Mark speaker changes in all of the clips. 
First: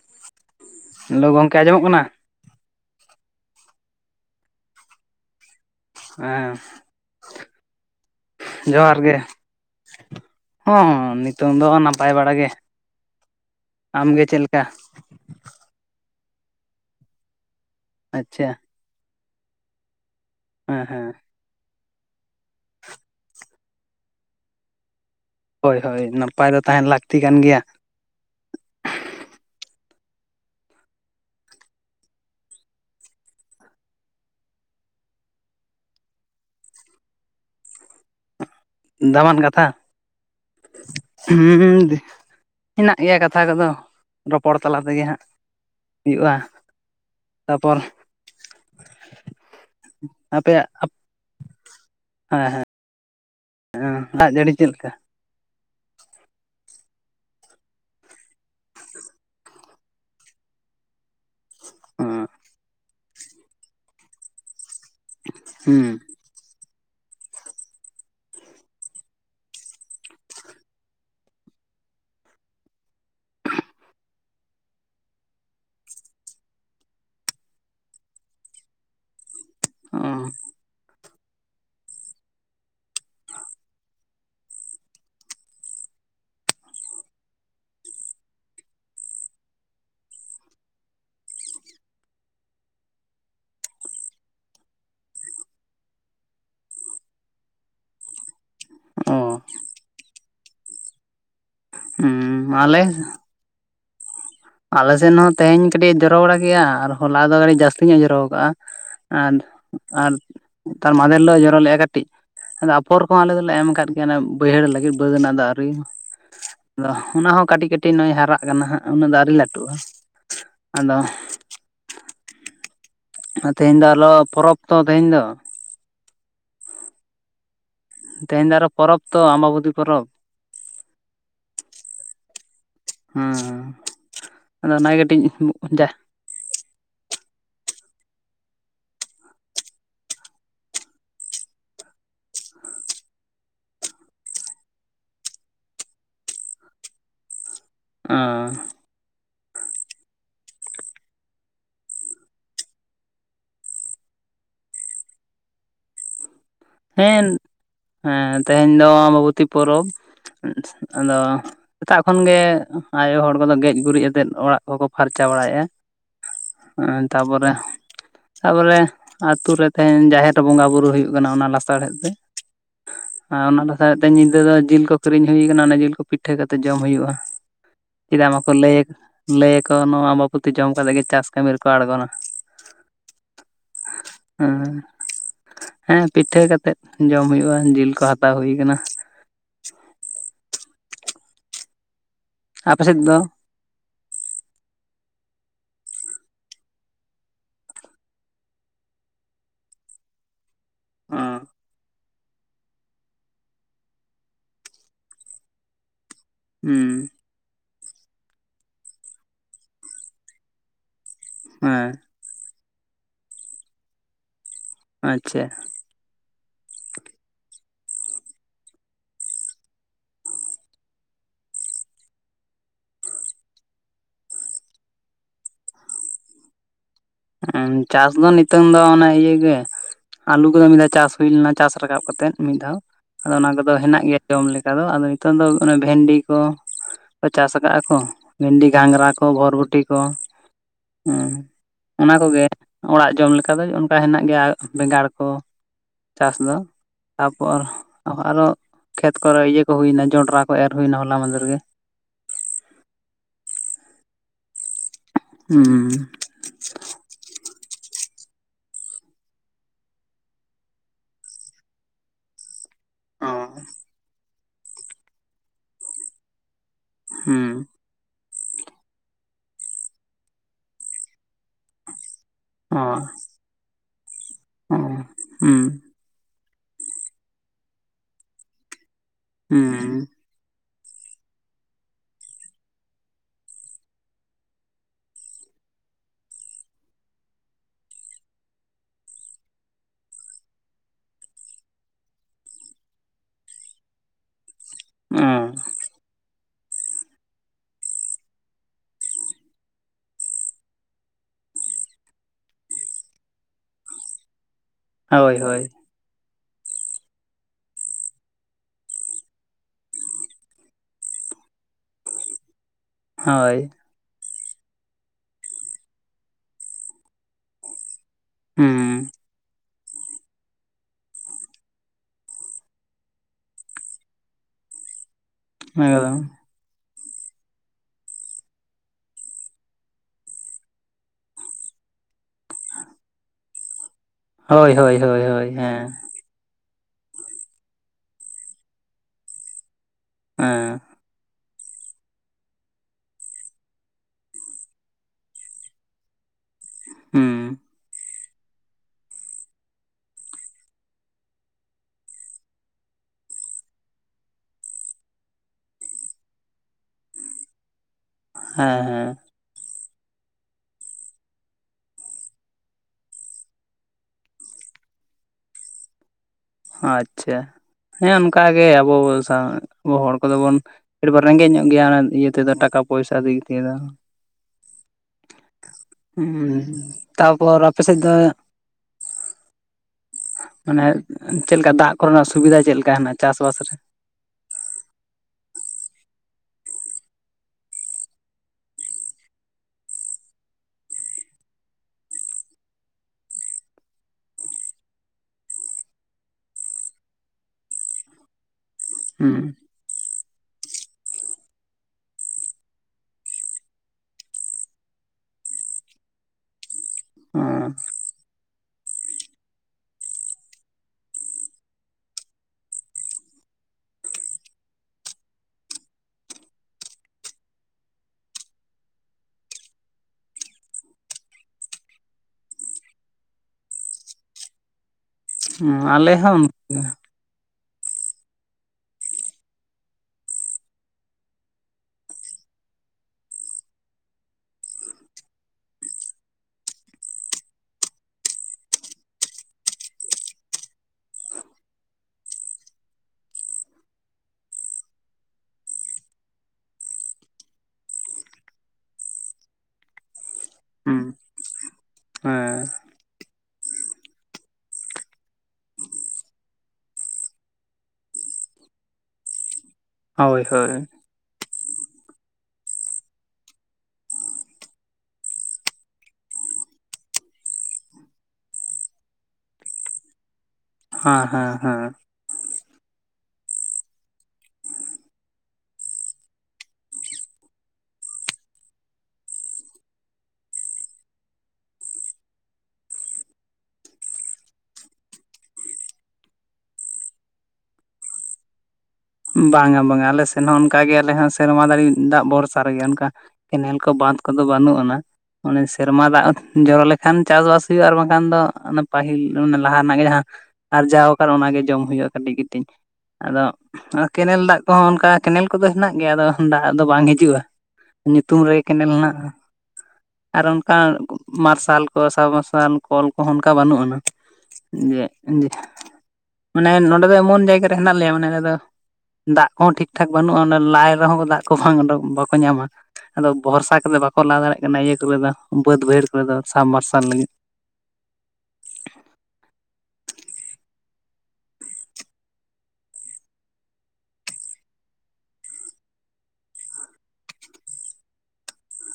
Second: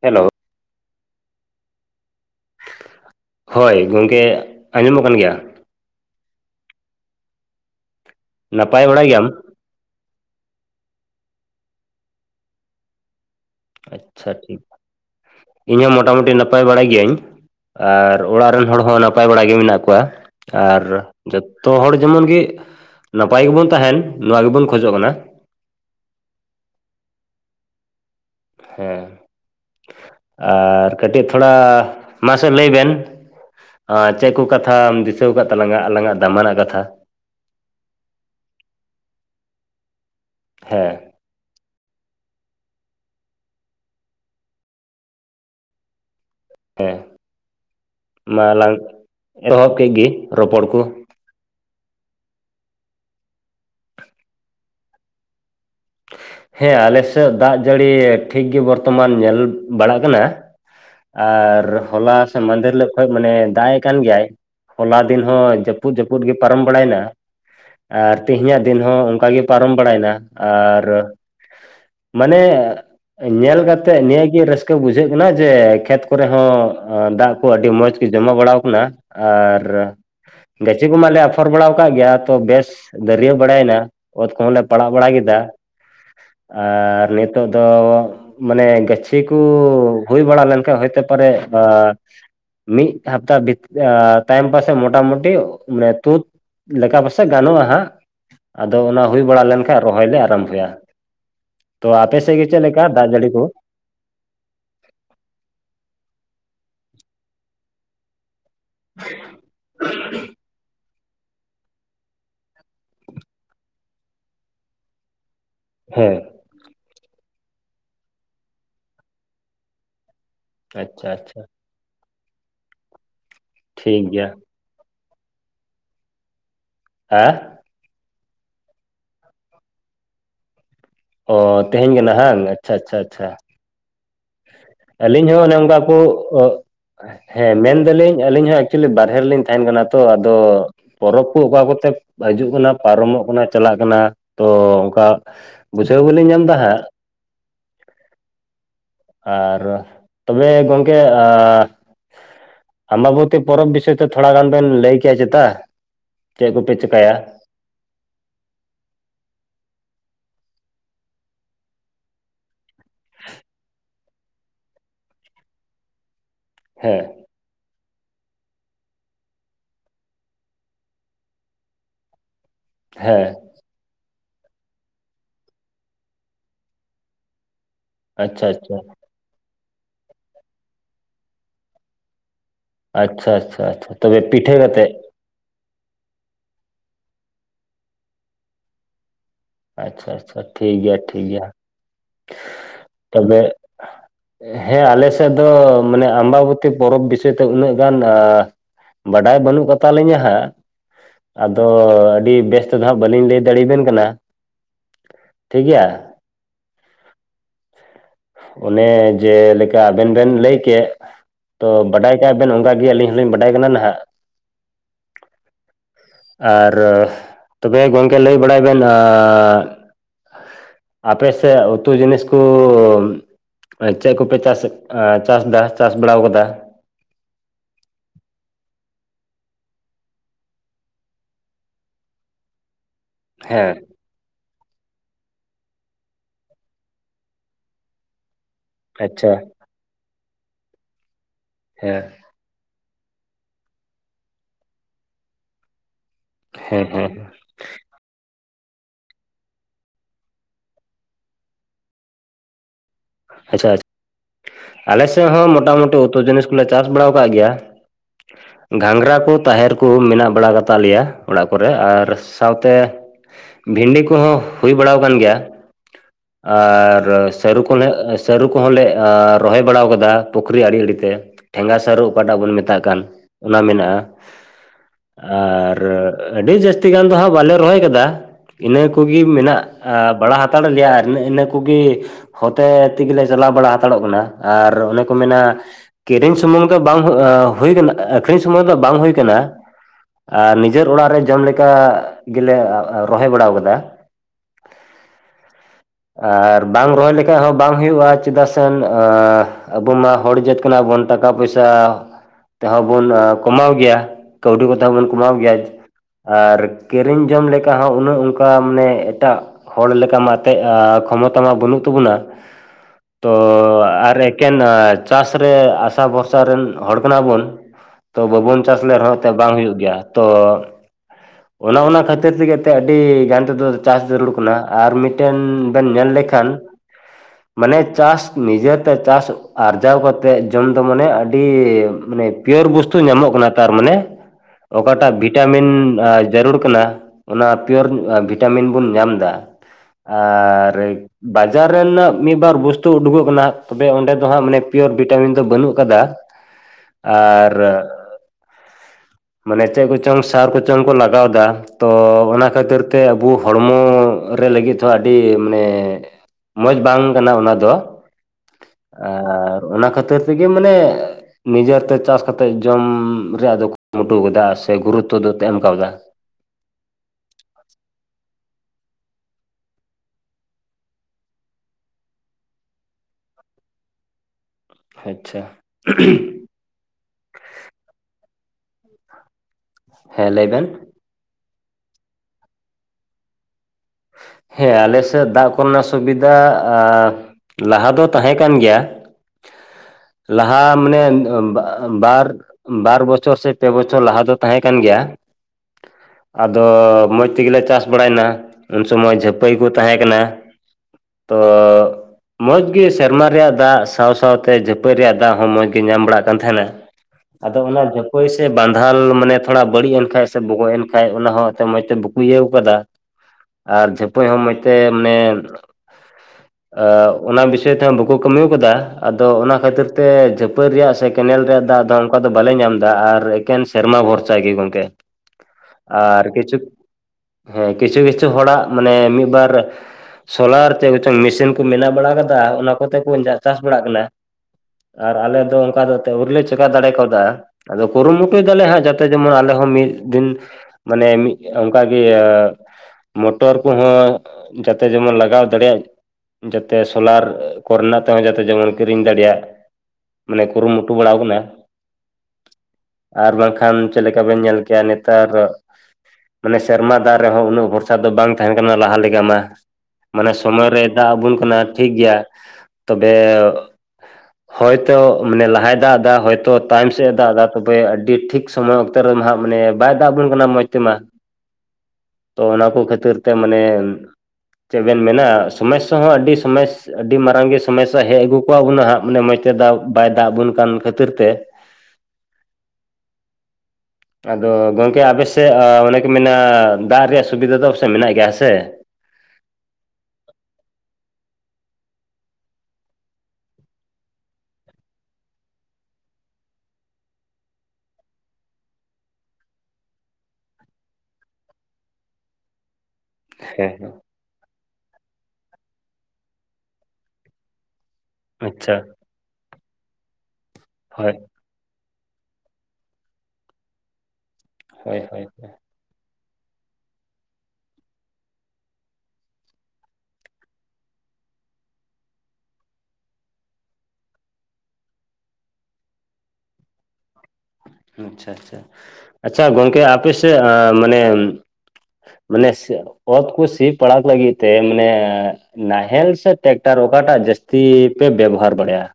Speaker 1: Hello
Speaker 2: hello ᱜᱚᱢᱠᱮ ᱟᱸᱡᱚᱢᱚᱜ ᱠᱟᱱᱟ?
Speaker 1: ᱦᱳᱭ ᱜᱚᱢᱠᱮ ᱟᱸᱡᱚᱢᱚᱜ ᱠᱟᱱ ᱜᱮᱭᱟ᱾
Speaker 2: ᱦᱮᱸ
Speaker 1: ᱱᱟᱯᱟᱭ
Speaker 2: ᱡᱚᱦᱟᱨ
Speaker 1: ᱵᱟᱲᱟ
Speaker 2: ᱜᱮ
Speaker 1: ᱜᱮᱭᱟᱢ
Speaker 2: ᱦᱚᱸ ᱱᱤᱛᱚᱝ ᱫᱚ ᱱᱟᱯᱟᱭ ᱵᱟᱲᱟ ᱜᱮ᱾ ᱟᱢᱜᱮ
Speaker 1: ᱟᱪᱪᱷᱟ
Speaker 2: ᱪᱮᱫ
Speaker 1: ᱴᱷᱤᱠ
Speaker 2: ᱞᱮᱠᱟ?
Speaker 1: ᱤᱧᱦᱚᱸ ᱢᱚᱴᱟᱢᱩᱴᱤ ᱱᱟᱯᱟᱭ ᱵᱟᱲᱟ ᱜᱤᱭᱟᱹᱧ᱾ ᱟᱨ
Speaker 2: ᱟᱪᱪᱷᱟ
Speaker 1: ᱚᱲᱟᱜ ᱨᱮᱱ ᱦᱚᱲ ᱦᱚᱸ ᱱᱟᱯᱟᱭ ᱵᱟᱲᱟ ᱜᱮ ᱢᱮᱱᱟᱜ ᱠᱚᱣᱟ ᱟᱨ
Speaker 2: ᱦᱮᱸ ᱦᱮᱸ
Speaker 1: [unintelligible] ᱦᱚᱲ ᱡᱮᱢᱚᱱ ᱜᱮ ᱱᱟᱯᱟᱭ ᱜᱮᱵᱚᱱ ᱛᱟᱦᱮᱱ ᱱᱚᱣᱟ ᱜᱮᱵᱚᱱ ᱠᱷᱚᱡᱚᱜ ᱠᱟᱱᱟ᱾
Speaker 2: ᱦᱳᱭ ᱦᱳᱭ ᱱᱟᱯᱟᱭ ᱫᱚ ᱛᱟᱦᱮᱱ ᱞᱟᱹᱠᱛᱤ ᱠᱟᱱ ᱜᱮᱭᱟ᱾
Speaker 1: ᱦᱮᱸ ᱟᱨ ᱠᱟᱹᱴᱤᱡ ᱛᱷᱚᱲᱟ ᱢᱟᱥᱮ ᱞᱟᱹᱭ ᱵᱮᱱ ᱪᱮᱫ ᱠᱚ ᱠᱟᱛᱷᱟᱢ ᱫᱤᱥᱟᱹᱣ ᱠᱟᱫ ᱛᱟᱞᱟᱝᱟ ᱟᱞᱟᱝᱟᱜ ᱫᱟᱢᱟᱱᱟᱜ ᱠᱟᱛᱷᱟ
Speaker 2: ᱫᱟᱢᱟᱱ ᱠᱟᱛᱷᱟ
Speaker 1: ᱦᱮᱸ
Speaker 2: ᱦᱩᱸ ᱦᱮᱱᱟᱜ ᱜᱮᱭᱟ ᱠᱟᱛᱷᱟ ᱠᱚᱫᱚ ᱨᱚᱯᱚᱲ ᱛᱟᱞᱟ ᱛᱮᱜᱮ ᱦᱟᱸᱜ ᱦᱩᱭᱩᱜᱼᱟ
Speaker 1: ᱦᱮᱸ
Speaker 2: ᱛᱟᱯᱚᱨ
Speaker 1: ᱢᱟ ᱞᱟᱝ ᱮᱦᱚᱵ ᱠᱮᱫ ᱜᱮ ᱨᱚᱯᱚᱲ
Speaker 2: ᱟᱯᱮᱭᱟᱜ
Speaker 1: ᱠᱚ
Speaker 2: ᱦᱮᱸ ᱦᱮᱸ ᱫᱟᱜ ᱡᱟᱹᱲᱤ ᱪᱮᱫ ᱞᱮᱠᱟ? [inaudible]
Speaker 1: ᱦᱮᱸ ᱟᱞᱮ ᱥᱮᱫ ᱫᱟᱜ ᱡᱟᱹᱲᱤ ᱴᱷᱤᱠ ᱜᱮ ᱵᱚᱨᱛᱚᱢᱟᱱ ᱧᱮᱞ ᱵᱟᱲᱟᱜ ᱠᱟᱱᱟ᱾ ᱟᱨ ᱦᱚᱞᱟ ᱥᱮ ᱢᱟᱦᱫᱮᱨ ᱦᱤᱞᱳᱜ ᱠᱷᱚᱱ ᱢᱟᱱᱮ ᱫᱟᱜ ᱮ ᱠᱟᱱ ᱜᱮᱭᱟᱭ ᱦᱚᱞᱟ ᱫᱤᱱ ᱦᱚᱸ ᱡᱟᱹᱯᱩ
Speaker 2: ᱦᱩᱸ
Speaker 1: ᱡᱟᱹᱯᱩᱫ ᱜᱮ ᱯᱟᱨᱚᱢ ᱵᱟᱲᱟᱭᱱᱟ ᱟᱨ ᱛᱮᱦᱤᱧᱟᱜ ᱫᱤᱱ ᱦᱚᱸ ᱚᱱᱠᱟᱜᱮ ᱯᱟᱨᱚᱢ ᱵᱟᱲᱟᱭᱱᱟ᱾ ᱟᱨ ᱢᱟᱱᱮ ᱧᱮᱞ ᱠᱟᱛᱮᱜ ᱱᱤᱭᱟᱹᱜᱤ ᱨᱟᱹᱥᱠᱟᱹ ᱵᱩᱡᱷᱟᱹᱜ ᱠᱟᱱᱟ ᱡᱮ ᱠᱷᱮᱛ ᱠᱚᱨᱮ ᱦᱚᱸ ᱫᱟᱜ ᱠᱚ ᱟᱹᱰᱤ ᱢᱚᱸᱡᱽᱜᱮ ᱡᱚᱢᱟ ᱵᱟᱲᱟ ᱠᱟᱱᱟ ᱟᱨ ᱜᱟᱪᱷᱤ ᱠᱚᱢᱟᱞᱮ ᱟᱯᱷᱚᱨ ᱵᱟᱲᱟ ᱠᱟᱜ ᱜᱮᱭᱟ ᱛᱚ ᱵᱮᱥ ᱫᱟᱹᱨᱤ ᱵᱟᱲᱟᱭᱮᱱᱟ ᱚᱛ ᱠᱚᱦᱚᱸᱞᱮ ᱯᱟᱲᱟᱜ ᱵᱟᱲᱟ ᱠᱮᱫᱟ᱾ ᱟᱨ ᱱᱤᱛᱳᱜ ᱫᱚ ᱢᱟᱱᱮ ᱜᱟᱹᱪᱷᱤ ᱠᱚ ᱦᱩᱭ ᱵᱟᱲᱟ ᱞᱮᱱᱠᱷᱟᱱ ᱦᱚᱭᱛᱳ ᱠᱚᱨᱮ ᱟ ᱢᱤᱫ ᱦᱟᱯᱛᱟ ᱵᱷᱤ ᱛᱟᱭᱚᱢ ᱯᱟᱥᱮ ᱢᱚᱴᱟᱢᱩᱴᱤ ᱢᱟᱱᱮ ᱛᱩᱜ ᱞᱮᱠᱟ ᱯᱟᱥᱮᱡ ᱜᱟᱱᱚᱜᱼᱟ ᱦᱟᱸᱜ᱾ ᱟᱫᱚ ᱚᱱᱟ
Speaker 2: ᱚ
Speaker 1: ᱦᱩᱭ ᱵᱟᱲᱟ ᱞᱮᱱᱠᱷᱟᱱ ᱨᱚᱦᱚᱭ ᱞᱮ ᱟᱨᱚᱢᱵᱷ ᱦᱩᱭᱩᱜᱼᱟ᱾ ᱛᱚ ᱟᱯᱮ ᱥᱮᱡ ᱜᱮ
Speaker 2: ᱦᱩᱸ
Speaker 1: ᱪᱫ
Speaker 2: ᱟᱞᱮ
Speaker 1: ᱞᱮᱠᱟ ᱫᱟᱜ ᱡᱟᱹᱲᱤ ᱠᱚ?
Speaker 2: ᱟᱞᱮ ᱥᱮᱱ ᱦᱚᱸ ᱛᱮᱦᱮᱧ ᱠᱟᱹᱴᱤᱡ ᱡᱚᱨᱚ ᱵᱟᱲᱟ ᱠᱮᱭᱟ ᱟᱨ ᱦᱚᱞᱟ ᱫᱚ ᱠᱟᱹᱴᱤᱡ ᱡᱟᱹᱥᱛᱤ ᱧᱚᱜ ᱡᱚᱨᱚᱣ ᱠᱟᱜᱼᱟ᱾ ᱟᱨ ᱟᱨ ᱛᱟᱨ ᱢᱟᱫᱮᱨ ᱦᱤᱞᱳᱜ ᱡᱚᱨᱚ ᱞᱮᱜᱼᱟ᱾ ᱠᱟᱹᱴᱤᱡ ᱟᱫᱚ ᱟᱯᱷᱚᱨ ᱠᱚᱦᱚᱸ ᱟᱞᱮ ᱫᱚᱞᱮ ᱮᱢ ᱟᱠᱟᱫ ᱜᱮᱭᱟ ᱵᱟᱹᱭᱦᱟᱹᱲ ᱞᱟᱹᱜᱤᱫ ᱵᱟᱹᱫᱽ ᱨᱮᱱᱟᱜ ᱫᱚ ᱟᱹᱣᱨᱤ ᱟᱫᱚ
Speaker 1: ᱦᱮᱸ
Speaker 2: ᱚᱱᱟ ᱦᱚᱸᱚᱸ ᱠᱟᱹᱴᱤᱡ ᱠᱟᱹᱴᱤᱡ ᱱᱚᱜᱼᱚᱭ ᱦᱟᱨᱟᱜ ᱠᱟᱱᱟ ᱦᱟᱸᱜ ᱩᱱᱟᱹᱜ ᱫᱚ ᱟᱹᱣᱨᱤ ᱞᱟᱹᱴᱩᱜᱼᱟ᱾ ᱟᱫᱚ
Speaker 1: ᱟᱪᱪᱷᱟ ᱟᱪᱪᱷᱟ
Speaker 2: ᱛᱮᱦᱮᱧ ᱫᱚ ᱟᱞᱚ
Speaker 1: ᱴᱷᱤᱠ ᱜᱮᱭᱟ
Speaker 2: ᱯᱚᱨᱚᱵᱽ ᱛᱚ ᱛᱮᱦᱮᱧ ᱫᱚ
Speaker 1: ᱦᱟᱸ
Speaker 2: ᱛᱮᱦᱮᱧ ᱫᱚ ᱟᱨᱚ ᱯᱚᱨᱚᱵᱽ ᱛᱚ ᱟᱢᱵᱟᱵᱚᱛᱤ ᱯᱚᱨᱚᱵᱽ
Speaker 1: ᱚ ᱛᱮᱦᱮᱧ ᱠᱟᱱᱟ ᱦᱟᱝ ᱟᱪᱪᱷᱟ ᱟᱪᱪᱷᱟ ᱟᱪᱪᱷᱟ
Speaker 2: ᱦᱮᱸ ᱟᱫᱚ ᱚᱱᱟ ᱠᱟᱹᱴᱤᱡ
Speaker 1: ᱟᱹᱞᱤᱧ ᱦᱚᱸ ᱚᱱᱮ ᱚᱱᱠᱟ
Speaker 2: ᱡᱟ
Speaker 1: ᱠᱚ ᱦᱮᱸ ᱢᱮᱱ ᱞ ᱫᱟᱞᱤᱧ ᱟᱞᱤᱧ ᱦᱚᱸ ᱮᱠᱪᱩᱭᱮᱞᱤ ᱵᱟᱨᱦᱮ ᱨᱮᱞᱤᱧ ᱛᱟᱦᱮᱱ ᱠᱟᱱᱟ ᱛᱚ ᱟᱫᱚ ᱯᱚᱨᱚᱵᱽ ᱠᱚ ᱚᱠᱟ ᱠᱚᱛᱮ ᱦᱤᱡᱩᱜ ᱠᱟᱱᱟ᱾ ᱯᱟᱨᱚᱢᱚᱜ ᱠᱟᱱᱟ ᱪᱟᱞᱟᱜ ᱠᱟᱱᱟ ᱛᱚ ᱚᱱᱠᱟ ᱵᱩᱡᱷᱟᱹᱣ ᱵᱟᱹᱞᱤᱧ ᱧᱟᱢ ᱮᱫᱟ ᱦᱟᱸᱜ᱾
Speaker 2: ᱚ
Speaker 1: ᱟᱨ ᱛᱚᱵᱮ ᱜᱚᱝᱠᱮ ᱟᱢᱵᱚᱛᱤ ᱯᱚᱨᱚᱵᱽ ᱵᱤᱥᱚᱭ ᱛᱮ ᱛᱷᱚᱲᱟ ᱜᱟᱱ ᱵᱮᱱ ᱞᱟᱹᱭ ᱠᱮᱭᱟ ᱪᱮᱛᱟ? ᱪᱮᱫ ᱠᱚᱯᱮ ᱪᱮᱠᱟᱭᱟ
Speaker 2: ᱦᱮᱸ ᱦᱮᱸ ᱛᱮᱦᱮᱧ ᱫᱚ ᱟᱵᱟᱵᱚᱛᱤ ᱯᱚᱨᱚᱵᱽ ᱟᱫᱚ ᱥᱮᱛᱟᱜ ᱠᱷᱚᱱ ᱜᱮ ᱟᱭᱳ ᱦᱚᱲ ᱠᱚᱫᱚ ᱜᱮᱡ ᱜᱩᱨᱤᱡ ᱟᱛᱮ ᱚᱲᱟᱜ ᱠᱚᱠᱚ ᱯᱷᱟ ᱯᱷᱟᱨᱪᱟ ᱵᱟᱲᱟᱭᱮᱫᱼᱟ᱾
Speaker 1: ᱦᱮᱸ
Speaker 2: ᱛᱟᱯᱚᱨᱮ ᱛᱟᱯᱚᱨᱮ ᱟᱹᱛᱩ ᱨᱮ ᱛᱟᱦᱮᱱ ᱡᱟᱦᱮᱨ ᱵᱚᱸᱜᱟ ᱵᱩᱨᱩ ᱦᱩᱭᱩᱜ ᱠᱟᱱᱟ ᱚᱱᱟ ᱞᱟᱥᱟᱲᱦᱮᱫ ᱛᱮ
Speaker 1: ᱦᱮᱸ
Speaker 2: ᱟᱨ ᱚᱱᱟ ᱫᱚ ᱧᱤᱫᱟᱹ ᱫᱚ ᱡᱤᱞ ᱠᱚ ᱠᱤᱨᱤᱧ ᱦᱩᱭᱩ ᱠᱟᱱᱟ ᱚᱱᱟ ᱡᱤᱞ ᱠᱚ ᱯᱤᱴᱷᱟᱹ ᱠᱟᱛᱮᱫ ᱡᱚᱢ ᱦᱩᱭᱩᱜᱼᱟ᱾ ᱪᱮᱫᱟᱜ
Speaker 1: ᱟᱪᱪᱷᱟ
Speaker 2: ᱢᱟᱠᱚ
Speaker 1: ᱟᱪᱪᱷᱟ
Speaker 2: ᱞᱟᱹᱭ ᱞᱟᱹ ᱟᱠᱚ ᱱᱚᱣᱟ ᱵᱟᱵᱚᱛᱚᱛ ᱡᱚᱢ ᱠᱟᱛᱮᱮᱫ ᱜᱮ ᱪᱟᱥ ᱠᱟᱹᱢᱤ ᱨᱮᱠᱚ ᱟᱬᱜᱚᱱᱟ᱾
Speaker 1: ᱟᱪᱪᱷᱟ ᱟᱪᱪᱷᱟ ᱛᱚᱵᱮ ᱯᱤᱴᱷᱟᱹ
Speaker 2: ᱦᱮᱸ
Speaker 1: ᱠᱟᱛᱮᱫ
Speaker 2: ᱦᱮᱸ ᱯᱤᱴᱷᱟᱹ ᱠᱟᱛᱮᱜ ᱡᱚᱢ ᱦᱩᱭᱩᱜᱼᱟ ᱡᱤᱞ ᱠᱚ ᱦᱟᱛᱟᱣ ᱦᱩᱭ ᱠᱟᱱᱟ᱾
Speaker 1: ᱟᱪᱪᱷᱟ ᱟᱪᱪᱷᱟ ᱴᱷᱤᱠ ᱜᱮᱭᱟ ᱴᱷᱤᱠ ᱜᱮᱭᱟ᱾
Speaker 2: ᱟᱯᱮ ᱥᱮᱫ ᱫᱚ
Speaker 1: ᱛᱚᱵᱮ ᱦᱮᱸ ᱟᱞᱮ ᱥᱮ ᱮᱫ ᱫᱚ ᱢᱟᱱᱮ ᱟᱢᱵᱟᱵᱚᱛᱤ ᱯᱚᱨᱚᱵᱽ ᱵᱤᱥᱚᱭ ᱛᱮ ᱩᱱᱟᱹᱜ ᱜᱟᱱ ᱵᱟᱰᱟᱭ ᱵᱟᱹᱱᱩᱜ ᱠᱟᱛᱟᱞᱤᱧᱟᱹ ᱦᱟᱸᱜ᱾
Speaker 2: ᱦᱩᱸ
Speaker 1: ᱟᱫᱚ ᱟᱹᱰᱤ ᱵᱮᱥ ᱛᱮᱫᱚ ᱦᱟᱸᱜ ᱵᱟᱹᱞᱤᱧ ᱞᱟᱹᱭ ᱫᱟᱲᱮᱭᱟᱵᱮᱱ ᱠᱟᱱᱟ᱾ ᱴᱷᱤᱠ ᱜᱮᱭᱟ᱾
Speaker 2: ᱦᱮᱸ
Speaker 1: ᱚᱱᱮ ᱡᱮᱞᱮᱠᱟ ᱟᱵᱮᱱ ᱵᱮᱱ ᱞᱟᱹᱭ ᱠᱮᱫ ᱛᱚ
Speaker 2: ᱦᱮᱸ
Speaker 1: ᱵᱟᱰᱟᱭ ᱠᱟᱜ ᱵᱮᱱ ᱚᱱ ᱜᱮ ᱟᱹᱞᱤᱧ ᱦᱚᱞᱤᱧ ᱵᱟᱰᱟᱭ ᱠᱟᱱᱟ ᱱᱟᱦᱱᱟᱜ
Speaker 2: ᱟᱪᱪᱷᱟ
Speaker 1: ᱟᱨ ᱛᱚᱵᱮ ᱜᱚᱢᱠᱮ ᱞᱟᱹᱭ ᱵᱟᱲᱟᱭ ᱵᱮᱱ ᱟᱯᱮ ᱥᱮ ᱩᱛᱩ ᱡᱤᱱᱤᱥ ᱠᱩ ᱪᱮᱫ ᱠᱚᱯᱮ ᱪᱟᱥ ᱪᱟᱥ ᱮᱟ ᱪᱟᱥ ᱵᱟᱲ ᱠᱟᱫᱟ᱾
Speaker 2: ᱦᱮᱸ ᱪᱟᱥ ᱫᱚ ᱱᱤᱛᱚᱝ ᱫᱚ ᱚᱱᱟ ᱤᱭᱟᱹ ᱜᱮ ᱟᱞᱩ ᱠᱚᱫᱚ ᱢᱤᱫ ᱫᱷᱟᱣ ᱪᱟᱥ ᱦᱩᱭ ᱞᱮᱱᱟ ᱪᱟᱥ ᱨᱟᱠᱟᱵ ᱠᱟᱛᱮᱫ ᱢᱤᱫ ᱫᱷᱟᱣ ᱟᱫᱚ ᱚᱱᱟ ᱠᱚᱫᱚ
Speaker 1: ᱦᱮᱸ
Speaker 2: ᱦᱮᱱᱟᱜ ᱜᱮᱭᱟ ᱡᱚᱢ ᱞᱮᱠᱟ᱾ ᱠᱟ ᱫᱚ ᱟᱫᱚ ᱱᱤᱛᱚᱝ ᱫᱚ ᱚᱱ ᱵᱷᱮᱱᱰᱤ ᱠᱚ ᱪᱟᱥ ᱟᱠᱟᱟᱜᱼᱟ ᱠᱚ᱾ ᱵᱷᱤᱱᱰᱤ ᱜᱷᱟᱸᱜᱽᱨᱟ ᱠᱚ
Speaker 1: ᱟᱪᱪᱷᱟ
Speaker 2: ᱵᱷᱚᱨᱵᱚᱴ ᱠᱚ ᱦᱚᱸ
Speaker 1: ᱦᱮᱸ
Speaker 2: ᱚᱱᱟ ᱠᱚᱜᱮ ᱚᱲᱟᱜ ᱡᱚᱢ ᱞᱮᱠᱟ ᱫᱚ ᱚᱱᱠᱟ ᱦᱮᱱᱟᱜ ᱜᱮᱭᱟ ᱵᱮᱸᱜᱟᱲ ᱠᱚ ᱪᱟᱥ ᱫᱚ
Speaker 1: ᱦᱮᱸ ᱦᱮᱸ
Speaker 2: ᱛᱟᱯᱚᱨ ᱟᱨᱚ ᱠᱷᱮᱛ ᱠᱚᱨᱮ ᱤᱭᱟᱹ ᱠᱚ ᱦᱩᱭᱱᱟ ᱡᱚᱸᱰᱨᱟ ᱠᱚ ᱮᱨ ᱦᱩᱭᱱᱟ ᱦᱚᱞᱟ ᱢᱫᱷᱮᱨ ᱜᱮ
Speaker 1: [unintelligible] ᱟᱞᱮ ᱥᱮᱫ ᱦᱚᱸ
Speaker 2: ᱦᱩᱸ
Speaker 1: ᱢᱳᱴᱟᱢᱩᱴᱤ ᱩᱛᱩ ᱡᱤᱱᱤᱥ ᱠᱚᱞᱮ ᱪᱟᱥ ᱵᱟᱲᱟ ᱠᱟᱜ ᱜᱮᱭᱟ ᱜᱷᱟᱸᱝᱨᱟ ᱠᱚ ᱛᱟᱦᱮᱨ ᱠᱚ ᱢᱮᱱᱟᱜ ᱵᱟᱲᱟ ᱜᱮ ᱛᱟᱞᱮᱭᱟ ᱚᱲᱟᱜ ᱠᱚᱨᱮ ᱟᱨ ᱥᱟᱶᱛᱮ
Speaker 2: ᱚ
Speaker 1: ᱵᱷᱤᱱᱰᱤ ᱠᱚᱦᱚᱸ ᱦᱩᱭ ᱵᱟᱲᱟᱠᱟᱱ ᱜᱮᱭᱟ ᱟᱨ
Speaker 2: ᱦᱩᱸ
Speaker 1: ᱥᱟᱹᱨᱩᱠ ᱥᱟᱹᱨᱩ ᱠᱚᱦᱚᱸᱞᱮ ᱨᱚᱦᱚᱭ ᱵᱟᱲᱟᱠᱟᱫᱟ ᱯᱩᱠᱷᱨᱤ ᱟᱲᱮ ᱟᱲᱮᱛᱮ ᱴᱷᱮᱸᱜᱟ ᱥᱟᱹᱨᱩ ᱚᱠᱟᱴᱟᱜ ᱵᱚᱱ
Speaker 2: ᱚ
Speaker 1: ᱢᱮᱛᱟᱜ ᱠᱟᱱ ᱚᱱᱟ ᱢᱮᱱᱟᱜᱼᱟ
Speaker 2: ᱚ ᱦᱩᱸ
Speaker 1: ᱟᱨ ᱟᱹᱰᱤ ᱡᱟᱹᱥᱛᱤ ᱜᱟᱱ ᱫᱚ ᱦᱟᱸᱜ ᱵᱟᱞᱮ ᱨᱚᱦᱚᱭ ᱟᱠᱟᱫᱟ ᱤᱱᱟᱹ ᱠᱚᱜᱮ ᱢᱮᱱᱟᱜ
Speaker 2: ᱦᱩᱸ
Speaker 1: ᱵᱟᱲᱟ ᱦᱟᱛ [unintelligible] ᱠᱚᱮ ᱦᱚᱛᱮ ᱛᱮᱜᱮᱞᱮ ᱪᱟᱞᱟᱣ ᱵᱟᱲᱟ ᱦᱟᱛᱟᱲᱚᱜ ᱠᱟᱱᱟ ᱟᱨ ᱚᱱᱮ ᱠᱚ ᱢᱮᱱᱟ ᱠᱤᱨᱤᱧ ᱥᱩᱢᱩᱝ ᱫᱚ ᱵᱟᱝ ᱦᱩᱭ [unintelligible] ᱟᱠᱷᱨᱤᱧ ᱥᱚᱢᱚᱭ ᱫᱚ ᱵᱟᱝ ᱦᱩᱭ ᱟᱠᱟᱱᱟ ᱟᱨ ᱱᱤᱡᱮᱨ ᱚᱲᱟᱜ ᱨᱮ ᱡᱚᱢ ᱞᱮᱠᱟ ᱜᱮᱞᱮ ᱨᱚᱦᱚᱭ ᱵᱟᱲᱟ ᱠᱟᱫᱟ
Speaker 2: ᱚ
Speaker 1: ᱟᱨ ᱵᱟᱝ ᱨᱚᱦᱚᱭ ᱞᱮᱠᱷ ᱦᱚᱸ ᱵᱟᱝ ᱦᱩᱭᱩᱜᱼᱟ ᱪᱮᱫᱟᱜ ᱥᱮ ᱟᱵᱚ ᱢᱟ ᱦᱚᱲ ᱡᱟᱹᱛ ᱠᱟᱱᱟ ᱵᱚᱱ ᱴᱟᱠᱟ ᱯᱚᱭᱥᱟ ᱛᱮᱦᱚᱸ ᱵᱚᱱ ᱠᱚᱢᱟᱣ ᱜᱮᱭᱟ ᱠᱟᱹᱣᱰᱤ ᱠᱚᱛᱮᱦᱚᱸ ᱵᱚᱱ
Speaker 2: ᱚ
Speaker 1: ᱠᱚᱢᱟᱣ
Speaker 2: ᱦᱳᱭ
Speaker 1: ᱜᱮᱭᱟ
Speaker 2: ᱦᱳᱭ
Speaker 1: ᱟᱨ ᱠᱤᱨᱤᱧ ᱡᱚᱢ ᱞᱮᱠᱟ ᱦᱚᱸ ᱩᱱᱟᱹᱜ ᱚᱱᱠᱟ ᱢᱟᱱᱮ ᱮᱴᱟᱜ ᱦᱚᱲ ᱞᱮᱠᱟ ᱢᱟ [unintelligible] ᱚᱱᱟ ᱛᱟ ᱢᱟ ᱵᱟᱹᱱᱩᱜ ᱛᱟᱵᱩᱱᱟ ᱛᱚ
Speaker 2: ᱦᱳᱭ
Speaker 1: ᱟᱨ ᱮᱠ ᱮᱠᱷᱮᱱ ᱪᱟᱥ ᱨᱮᱱ ᱟᱥᱟ ᱵᱷᱚᱨᱥᱟ ᱨᱮᱱ ᱦᱚᱲ ᱠᱟᱱᱟ ᱵᱚᱱ ᱛᱚ ᱵᱟᱵᱚᱱ ᱪᱟᱥ ᱞᱮ
Speaker 2: ᱦᱩᱸ
Speaker 1: ᱨᱮᱦᱚᱸ ᱮᱱᱛᱮ ᱵᱟᱝ ᱦᱩᱭᱩᱜ ᱜᱮᱭᱟ ᱛᱚ ᱚᱱᱮ ᱚᱱᱟ ᱠᱷᱟᱹᱛᱤᱨ ᱛᱮᱜᱮ ᱛᱮ ᱟᱹᱰᱤ ᱜᱟᱱ ᱛᱮᱫᱚ ᱪᱟᱥ ᱡᱟᱹᱨᱩᱲ ᱠᱟᱱᱟ ᱟᱨ ᱢᱤᱫ ᱢᱤᱫᱴᱮᱱ ᱵᱮᱱ ᱧᱮᱞ
Speaker 2: ᱮᱠᱫᱚᱢ
Speaker 1: ᱞᱮᱠᱷᱟᱱ
Speaker 2: [inaudible]
Speaker 1: ᱢᱟᱱᱮ ᱪᱟᱥ ᱱᱤᱡᱮᱛᱮ ᱪᱟᱥ ᱟᱨᱡᱟᱣ ᱠᱟᱛᱮᱜ ᱡᱚᱢ ᱫᱚ ᱢᱟᱱᱮ ᱟᱹᱰᱤ ᱢᱟᱱᱮ ᱯᱤᱭᱳᱨ ᱵᱚᱥᱛᱩ ᱧᱟᱢᱚᱜ ᱠᱟᱱᱟ ᱛᱟᱨᱢᱟᱱᱮ
Speaker 2: ᱦᱳᱭ ᱦᱳᱭ
Speaker 1: ᱚᱠᱟᱴᱟᱜ
Speaker 2: ᱦᱳᱭ ᱦᱳᱭ ᱦᱮᱸ
Speaker 1: ᱵᱷᱤᱴᱟᱢᱤᱱ ᱡᱟᱹᱨᱩᱲ ᱠᱟᱱᱟ ᱚᱱᱟ ᱯᱤᱭᱳᱨ ᱵᱷᱤᱴᱟᱢᱤᱱ ᱵᱚᱱ ᱧᱟᱢ ᱮᱫᱟ
Speaker 2: ᱦᱮᱸ
Speaker 1: ᱟᱨ ᱵᱟᱡᱟᱨ ᱨᱮᱱᱟᱜ ᱢᱤᱫᱵᱟᱨ ᱵᱚᱥᱛᱩ ᱩᱰᱩᱠᱚᱜ ᱠᱟᱱᱟ ᱛᱚᱵᱮ ᱚᱸᱰᱮ ᱫᱚ ᱦᱟᱸᱜ ᱢᱟᱱᱮ ᱯᱤᱭᱳᱨ ᱵᱷᱤᱴᱟᱢᱤᱱ ᱫᱚ ᱵᱟᱹᱱᱩᱜ ᱟᱠᱟᱫᱟ
Speaker 2: ᱦᱩᱸ
Speaker 1: ᱟᱨ ᱢᱟᱱᱮ ᱪᱮᱫ ᱠᱚᱪᱚᱝ ᱥᱟᱨ ᱠᱚᱪᱚᱝ ᱠᱚ ᱞᱟᱜᱟᱣ ᱞᱟᱜᱟᱣᱫᱟ ᱛᱚ ᱚᱱᱟ ᱠᱷᱟᱹᱛᱤᱨ ᱛᱮ ᱟᱵᱚ ᱦᱚᱲᱢᱚ ᱨᱮ ᱞᱟᱹᱜᱤᱫ ᱦᱚᱸ ᱟᱹᱰᱤ ᱢᱟᱱᱮ ᱢᱚᱡᱽ ᱵᱟᱝ ᱠᱟᱱᱟ ᱚᱱᱟ ᱫᱚ
Speaker 2: ᱦᱮᱸ ᱦᱮᱸ
Speaker 1: ᱟᱨ ᱚᱱᱟ ᱠᱷᱟᱹᱛᱤᱨ ᱛᱮᱜᱮ ᱢᱟᱱᱮ ᱱᱤᱡᱮᱛᱮ ᱪᱟᱥ ᱠᱟᱛᱮᱜ ᱡᱚᱢ ᱨᱮᱭᱟᱜ ᱫᱚ ᱠᱩᱨᱩᱢᱩᱴᱩ ᱟᱠᱟᱫᱟ ᱥᱮ ᱜᱩᱨᱩᱛᱛᱚ ᱫᱚ ᱮᱢ ᱠᱟᱣᱫᱟ
Speaker 2: ᱟᱪᱪᱷᱟ ᱦᱮᱸ ᱚᱱᱠᱟᱜ ᱜᱮ ᱟᱵᱚ ᱟᱵᱚ ᱦᱚᱲ ᱠᱚᱫᱚ ᱵᱚᱱ ᱮᱵᱟᱨ ᱨᱮᱸᱜᱮᱡ ᱧᱚᱜ ᱜᱮᱭᱟ ᱚᱱᱟ ᱤᱭᱟᱹ ᱛᱮᱫᱚ ᱴᱟᱠᱟ ᱯᱚᱭᱥᱟ ᱛᱮ ᱫᱚ
Speaker 1: ᱟᱪᱪᱷᱟ
Speaker 2: ᱦᱮᱸ ᱛᱟᱯᱚᱨ ᱟᱯᱮ ᱥᱮᱫ ᱫᱚ
Speaker 1: ᱦᱮᱸ ᱞᱟᱹᱭ ᱵᱮᱱ
Speaker 2: ᱢᱟᱱᱮ ᱪᱮᱫᱞᱮᱠᱟ ᱫᱟᱜ ᱠᱚᱨᱮᱱᱟᱜ ᱥᱩᱵᱤᱫᱟ ᱪᱮᱫᱞᱮᱠᱟ ᱦᱮᱱᱟᱜ ᱪᱟᱥᱵᱟᱥ ᱨᱮ
Speaker 1: ᱦᱮᱸ ᱟᱞᱮ ᱥᱮᱫ ᱫᱟᱜ ᱠᱚᱨᱮᱱᱟᱜ ᱥᱩᱵᱤᱫᱷᱟ [unintelligible] ᱞᱟᱦᱟ ᱫᱚ ᱛᱟᱦᱮᱸ ᱠᱟᱱ ᱜᱮᱭᱟ
Speaker 2: [inaudible]
Speaker 1: ᱞᱟᱦᱟ ᱢᱟᱱᱮ ᱵᱟᱨ ᱵᱟᱨ ᱵᱚᱪᱷᱚᱨ ᱥᱮ ᱯᱮ ᱵᱚᱪᱷᱚᱨ ᱞᱟᱦᱟ ᱫᱚ ᱛᱟᱦᱮᱸ ᱠᱟᱱ ᱜᱮᱭᱟ
Speaker 2: [inaudible]
Speaker 1: ᱟᱫᱚ ᱢᱚᱡᱽ ᱛᱮᱜᱮᱞᱮ ᱪᱟᱥ ᱵᱟᱲᱟᱭᱮᱱᱟ ᱩᱱ ᱥᱚᱢᱚᱭ ᱡᱷᱟᱹᱯᱟᱹᱭ
Speaker 2: ᱦᱩᱸ
Speaker 1: ᱠᱚ ᱛᱟᱦᱮᱸ ᱠᱟᱱᱟ ᱛᱚ ᱢᱚᱸᱡᱽ ᱜᱮ ᱥᱮᱨᱢᱟ ᱨᱮᱭᱟᱜ ᱫᱟᱜ ᱥᱟᱶ ᱥᱟᱶᱛᱮ ᱡᱷᱟᱹᱯᱟᱹᱭ ᱨᱮᱭᱟᱜ ᱫᱟᱜ ᱦᱚᱸ ᱢᱚᱸᱡᱽ ᱜᱮ ᱧᱟᱢ ᱵᱟᱲᱟᱜ ᱠᱟᱱ ᱛᱟᱦᱮᱱᱟ ᱟᱫᱚ ᱚᱱᱟ
Speaker 2: ᱦᱩᱸ
Speaker 1: ᱡᱚᱯᱟᱹᱭ ᱥᱮ ᱵᱟᱸᱫᱷᱟᱞ ᱢᱟᱱᱮ ᱛᱷᱚᱲᱟ ᱵᱟᱹᱲᱤᱡ ᱮᱱ ᱠᱷᱟᱱ ᱥᱮ ᱵᱚᱜᱚᱜ ᱮᱱ ᱠᱷᱟᱱ ᱚᱱᱟ ᱦᱚᱸ ᱛᱮ ᱢᱚᱸᱡᱽ ᱛᱮ ᱵᱟᱠᱚ ᱤᱭᱟᱹᱣ ᱟᱠᱟᱫᱟ
Speaker 2: [inaudible]
Speaker 1: ᱟᱨ ᱡᱷᱟᱹᱯᱟᱹᱭ ᱦᱚᱸ ᱢᱚᱡᱽ ᱛᱮ ᱢᱟᱱᱮ
Speaker 2: [inaudible]
Speaker 1: ᱚᱱᱟ ᱵᱤᱥᱚᱭ ᱛᱮᱦᱚᱸ ᱵᱟᱠᱚ ᱠᱟᱹᱢᱤ ᱟᱠᱟᱫᱟ᱾ ᱟᱫᱚ ᱚᱱᱟ ᱠᱷᱟᱹᱛᱤᱨ ᱛᱮ ᱡᱷᱟᱹᱯᱟᱹᱨ ᱨᱮᱭᱟᱜ ᱥᱮ ᱠᱮᱱᱮᱞ ᱨᱮᱭᱟᱜ ᱫᱟᱜ ᱟᱫᱚ ᱚᱱᱠᱟ ᱫᱚ ᱵᱟᱞᱮ ᱧᱟᱢ ᱮᱫᱟ ᱟᱨ ᱮᱠᱮᱱ ᱥᱮᱨᱢᱟ ᱵᱷᱚᱨᱥᱟ ᱜᱮ ᱜᱚᱢᱠᱮ
Speaker 2: ᱦᱚ ᱟᱞᱮ ᱦᱚᱸ ᱚᱱᱠᱟ
Speaker 1: ᱦᱮᱸ ᱠᱤᱪᱷᱩ ᱠᱤᱪᱷᱩ ᱦᱚᱲᱟᱜ ᱢᱟᱱᱮ ᱢᱤᱫ-ᱵᱟᱨ ᱥᱳᱞᱟᱨ ᱛᱮᱪᱚᱝ ᱢᱮᱥᱤᱱ ᱠᱚ ᱢᱮᱱᱟᱜ ᱵᱟᱲᱟ ᱠᱟᱫᱟ ᱚᱱᱟ ᱠᱚᱛᱮ ᱠᱚ ᱪᱟᱥ ᱵᱟᱲᱟᱜ ᱠᱟᱱᱟ᱾ ᱟᱨ ᱟᱞᱮ ᱫᱚ ᱚᱱᱠᱟ ᱫᱚ ᱟᱹᱣᱨᱤ ᱞᱮ ᱪᱮᱠᱟ ᱫᱟᱲᱮ ᱠᱟᱣᱫᱟ ᱟᱫᱚ ᱠᱩᱨᱩᱢᱩᱴᱩᱭ ᱫᱟᱞᱮ ᱦᱟᱸᱜ ᱡᱟᱛᱮ ᱡᱮᱢᱚᱱ ᱟᱞᱮ ᱢᱤᱫ ᱫᱤᱱ ᱢᱟᱱᱮ ᱚᱱᱠᱟᱜ ᱜᱮ ᱢᱚᱴᱚᱨ ᱠᱚᱦᱚᱸ ᱡᱟᱛᱮ ᱡᱮᱢᱚᱱ ᱞᱟᱜᱟᱣ ᱫᱟᱲᱮᱭᱟᱜ ᱡᱟᱛᱮ ᱥᱳᱞᱟᱨ ᱠᱚᱨᱮᱱᱟᱜ ᱛᱮᱦᱚᱸ ᱡᱟᱛᱮ ᱡᱮᱢᱚᱱ ᱠᱤᱨᱤᱧ ᱫᱟᱲᱮᱭᱟᱜ ᱢᱟᱱᱮ ᱠᱩᱨᱩᱢᱩᱴᱩ
Speaker 2: ᱦᱩᱸ
Speaker 1: ᱵᱟᱲᱟᱣ ᱠᱟᱱᱟ᱾
Speaker 2: ᱦᱮᱸ
Speaker 1: ᱟᱨ ᱵᱟᱝᱠᱷᱟᱱ ᱪᱮᱫ ᱞᱮᱠᱟ ᱵᱮᱱ ᱧᱮᱞ ᱠᱮᱭᱟ ᱱᱮᱛᱟᱨ ᱢᱟᱱᱮ ᱥᱮᱨᱢᱟ ᱫᱟᱜ ᱨᱮᱦᱚᱸ ᱩᱱᱟᱹᱜ ᱵᱷᱚᱨ ᱟᱫᱚ ᱵᱟᱝ ᱛᱟᱦᱮᱱ ᱠᱟᱱᱟ ᱞᱟᱦᱟ ᱞᱮᱠᱟ ᱢᱟ ᱢᱟᱱᱮ
Speaker 2: ᱦᱳᱭ
Speaker 1: ᱥᱚᱢᱚᱭ
Speaker 2: ᱦᱳᱭ
Speaker 1: ᱨᱮ ᱫᱟᱜ ᱟᱵᱚᱱ ᱠᱟᱱᱟ᱾ ᱴᱷᱤᱠ ᱜᱮᱭᱟ ᱛᱚᱵᱮ ᱦᱚᱭᱛᱳ ᱢᱟᱱᱮ ᱞᱟᱦᱟᱭ ᱫᱟᱜ ᱮᱫᱟ ᱦᱚᱭᱛᱳ ᱛᱟᱭᱚᱢ ᱥᱮᱫ ᱮ ᱫᱟᱜ ᱮᱫᱟ ᱛᱚᱵᱮ ᱟᱹᱰᱤ ᱴᱷᱤᱠ ᱥᱚᱢᱚᱭ ᱚᱠᱛᱮ ᱨᱮ ᱦᱟᱸᱜ ᱢᱟᱱᱮ ᱵᱟᱭ ᱫᱟᱜ ᱵᱚᱱ ᱠᱟᱱᱟ ᱢᱚᱡᱽ
Speaker 2: ᱦᱮᱸ ᱦᱮᱸ ᱦᱮᱸ
Speaker 1: ᱠᱷᱟᱛᱤᱨ ᱛᱮ ᱢᱟᱱᱮ ᱪᱮᱫ ᱵᱮᱱ ᱢᱮᱱᱟ ᱥᱚᱢᱚᱥᱟ ᱦᱚᱸ ᱟᱹᱰᱤ ᱥᱚᱢᱥᱟ ᱟᱹᱰᱤ ᱢᱟᱨᱟᱝ ᱜᱮ ᱥᱚᱢᱚᱥᱥᱟ ᱦᱮᱡ ᱟᱹᱜᱩ ᱟᱠᱟᱜ ᱵᱚᱱᱟ ᱦᱟᱸᱜ᱾ ᱢᱟᱱᱮ ᱢᱚᱡᱽ ᱛᱮᱫᱟᱜ ᱵᱟᱭ ᱫᱟᱜ ᱵᱚᱱ ᱠᱚᱱ ᱠᱷᱟᱹᱛᱤᱨ ᱛᱮ
Speaker 2: [inaudible]
Speaker 1: ᱟᱫᱚ ᱜᱚᱝᱠᱮ ᱟᱯᱮᱥᱮᱫ ᱚᱱᱮ ᱠᱚ ᱢᱮᱱᱟ ᱫᱟᱜ ᱨᱮᱭᱟᱜ ᱥᱩᱵᱤᱫᱷᱟ ᱫᱚ ᱢᱮᱱᱟᱜ ᱜᱮᱭᱟ ᱦᱮᱸ ᱥᱮ?
Speaker 2: ᱵᱟᱝᱼᱟ - ᱵᱟᱝᱟ ᱟᱞᱮ ᱥᱮᱱ ᱦᱚᱸ ᱚᱱᱠᱟᱜᱮ ᱟᱞᱮ ᱦᱚᱸ ᱥᱮᱨᱢᱟ ᱡᱟᱹᱲᱤ ᱫᱟᱜ ᱵᱷᱚᱨᱥᱟ ᱨᱮᱜᱮ ᱚᱱᱠᱟ ᱠᱮᱱᱮᱞ ᱠᱚ ᱵᱟᱝ ᱠᱚᱫᱚ ᱵᱟᱹᱱᱩᱜ ᱟᱱᱟ᱾ ᱚᱱᱮ ᱥᱮᱨᱢᱟ ᱫᱟᱜ ᱡᱚᱨᱚ ᱞᱮᱠᱷᱟᱱ ᱪᱟᱥᱵᱟᱥ ᱦᱩᱭᱩᱜᱼᱟ ᱟᱨ ᱵᱟᱝᱠᱷᱟᱱ ᱫᱚ ᱚᱱᱟ ᱯᱟᱹᱦᱤᱞ ᱚᱱᱟ ᱞᱟᱦᱟ ᱨᱮᱱᱟᱜ ᱜᱮ ᱡᱟᱦᱟᱸ ᱟᱨᱡᱟᱣ ᱟᱠᱟᱱ ᱚᱱᱟᱜᱮ ᱡᱚᱢ ᱦᱩᱭᱩᱜᱼᱟ᱾ ᱠᱟᱹᱴᱤᱡ - ᱠᱟᱹᱴᱤᱡ ᱟᱫᱚ
Speaker 1: ᱦᱮᱸ ᱦᱮᱸ
Speaker 2: ᱠᱮᱱᱮᱞ ᱫᱟᱜ ᱠᱚᱦᱚᱸ ᱚᱱᱠᱟ ᱠᱮᱱᱮᱞ ᱠᱚᱫᱚ ᱦᱮᱱᱟᱜ ᱜᱮᱭᱟ ᱟᱫᱚ ᱫᱟᱜ ᱫᱚ ᱵᱟᱝ ᱦᱤᱡᱩᱜᱼᱟ᱾ ᱧᱩᱛᱩᱢ ᱨᱮ
Speaker 1: ᱟᱪᱪᱷᱟ
Speaker 2: ᱠᱮᱱᱮᱞ ᱦᱮᱱᱟᱜᱼᱟ᱾ ᱟᱨ ᱚᱱᱠᱟ
Speaker 1: ᱦᱳᱭ
Speaker 2: ᱢᱟᱨᱥᱟᱞ ᱠᱚ ᱥᱟᱵ ᱢᱟᱨᱟᱨᱥᱟᱞ ᱠᱚᱞ ᱠᱚᱦᱚᱸ ᱚᱱᱠᱟ ᱵᱟᱹᱱᱩᱜ ᱟᱱᱟ᱾
Speaker 1: ᱦᱳᱭ
Speaker 2: ᱡᱮ
Speaker 1: ᱦᱳᱭ
Speaker 2: ᱢᱟᱱᱮ ᱱᱚᱸᱰᱮ ᱫᱚ ᱮᱢᱚᱱ ᱡᱟᱭᱜᱟ ᱨᱮ ᱦᱮᱱᱟᱜ ᱞᱮᱭᱟ ᱢᱟᱱᱮ ᱟᱞᱮ ᱫᱚ [inaudible] ᱫᱟᱜ ᱠᱚᱦᱚᱸ ᱴᱷᱤᱠ - ᱴᱷᱟᱠ ᱵᱟᱹᱱᱩᱜᱼᱟ᱾ ᱞᱟᱭ ᱨᱮᱦᱚᱸ ᱫᱟᱜ ᱠᱚ ᱵᱟᱝ ᱵᱟᱠᱚ ᱧᱟᱢᱟ ᱟᱫᱚ ᱵᱷᱚᱨᱥᱟ ᱠᱟᱛᱮ ᱵᱟᱠᱚ ᱪᱟᱞᱟᱣ ᱫᱟᱲᱮᱭᱟᱜ ᱠᱟᱱᱟ᱾ ᱤᱭᱟᱹ ᱠᱚᱨᱮ ᱫᱚ ᱵᱟᱹᱫ ᱵᱟᱹᱭᱦᱟᱹᱲ ᱠᱚᱨᱮ ᱫᱚ ᱥᱟᱵᱢᱟᱨᱥᱟᱞ ᱞᱟᱹᱜᱤᱫ
Speaker 1: ᱚᱯᱮ ᱥᱮᱡ ᱢᱟᱱᱮ ᱢᱟᱱᱮ ᱚᱛ ᱠᱚ ᱥᱤ ᱯᱟᱲᱟᱜ ᱞᱟᱹᱜᱤᱫ ᱛᱮ ᱢᱟᱱᱮ ᱱᱟᱦᱮᱞ ᱥᱮ ᱴᱮᱠᱴᱟᱨ? ᱚᱠᱟᱴᱟᱜ ᱡᱟᱹᱥᱛᱤ ᱯᱮ ᱵᱮᱵᱚᱦᱟᱨ ᱵᱟᱲᱟᱭᱟ᱾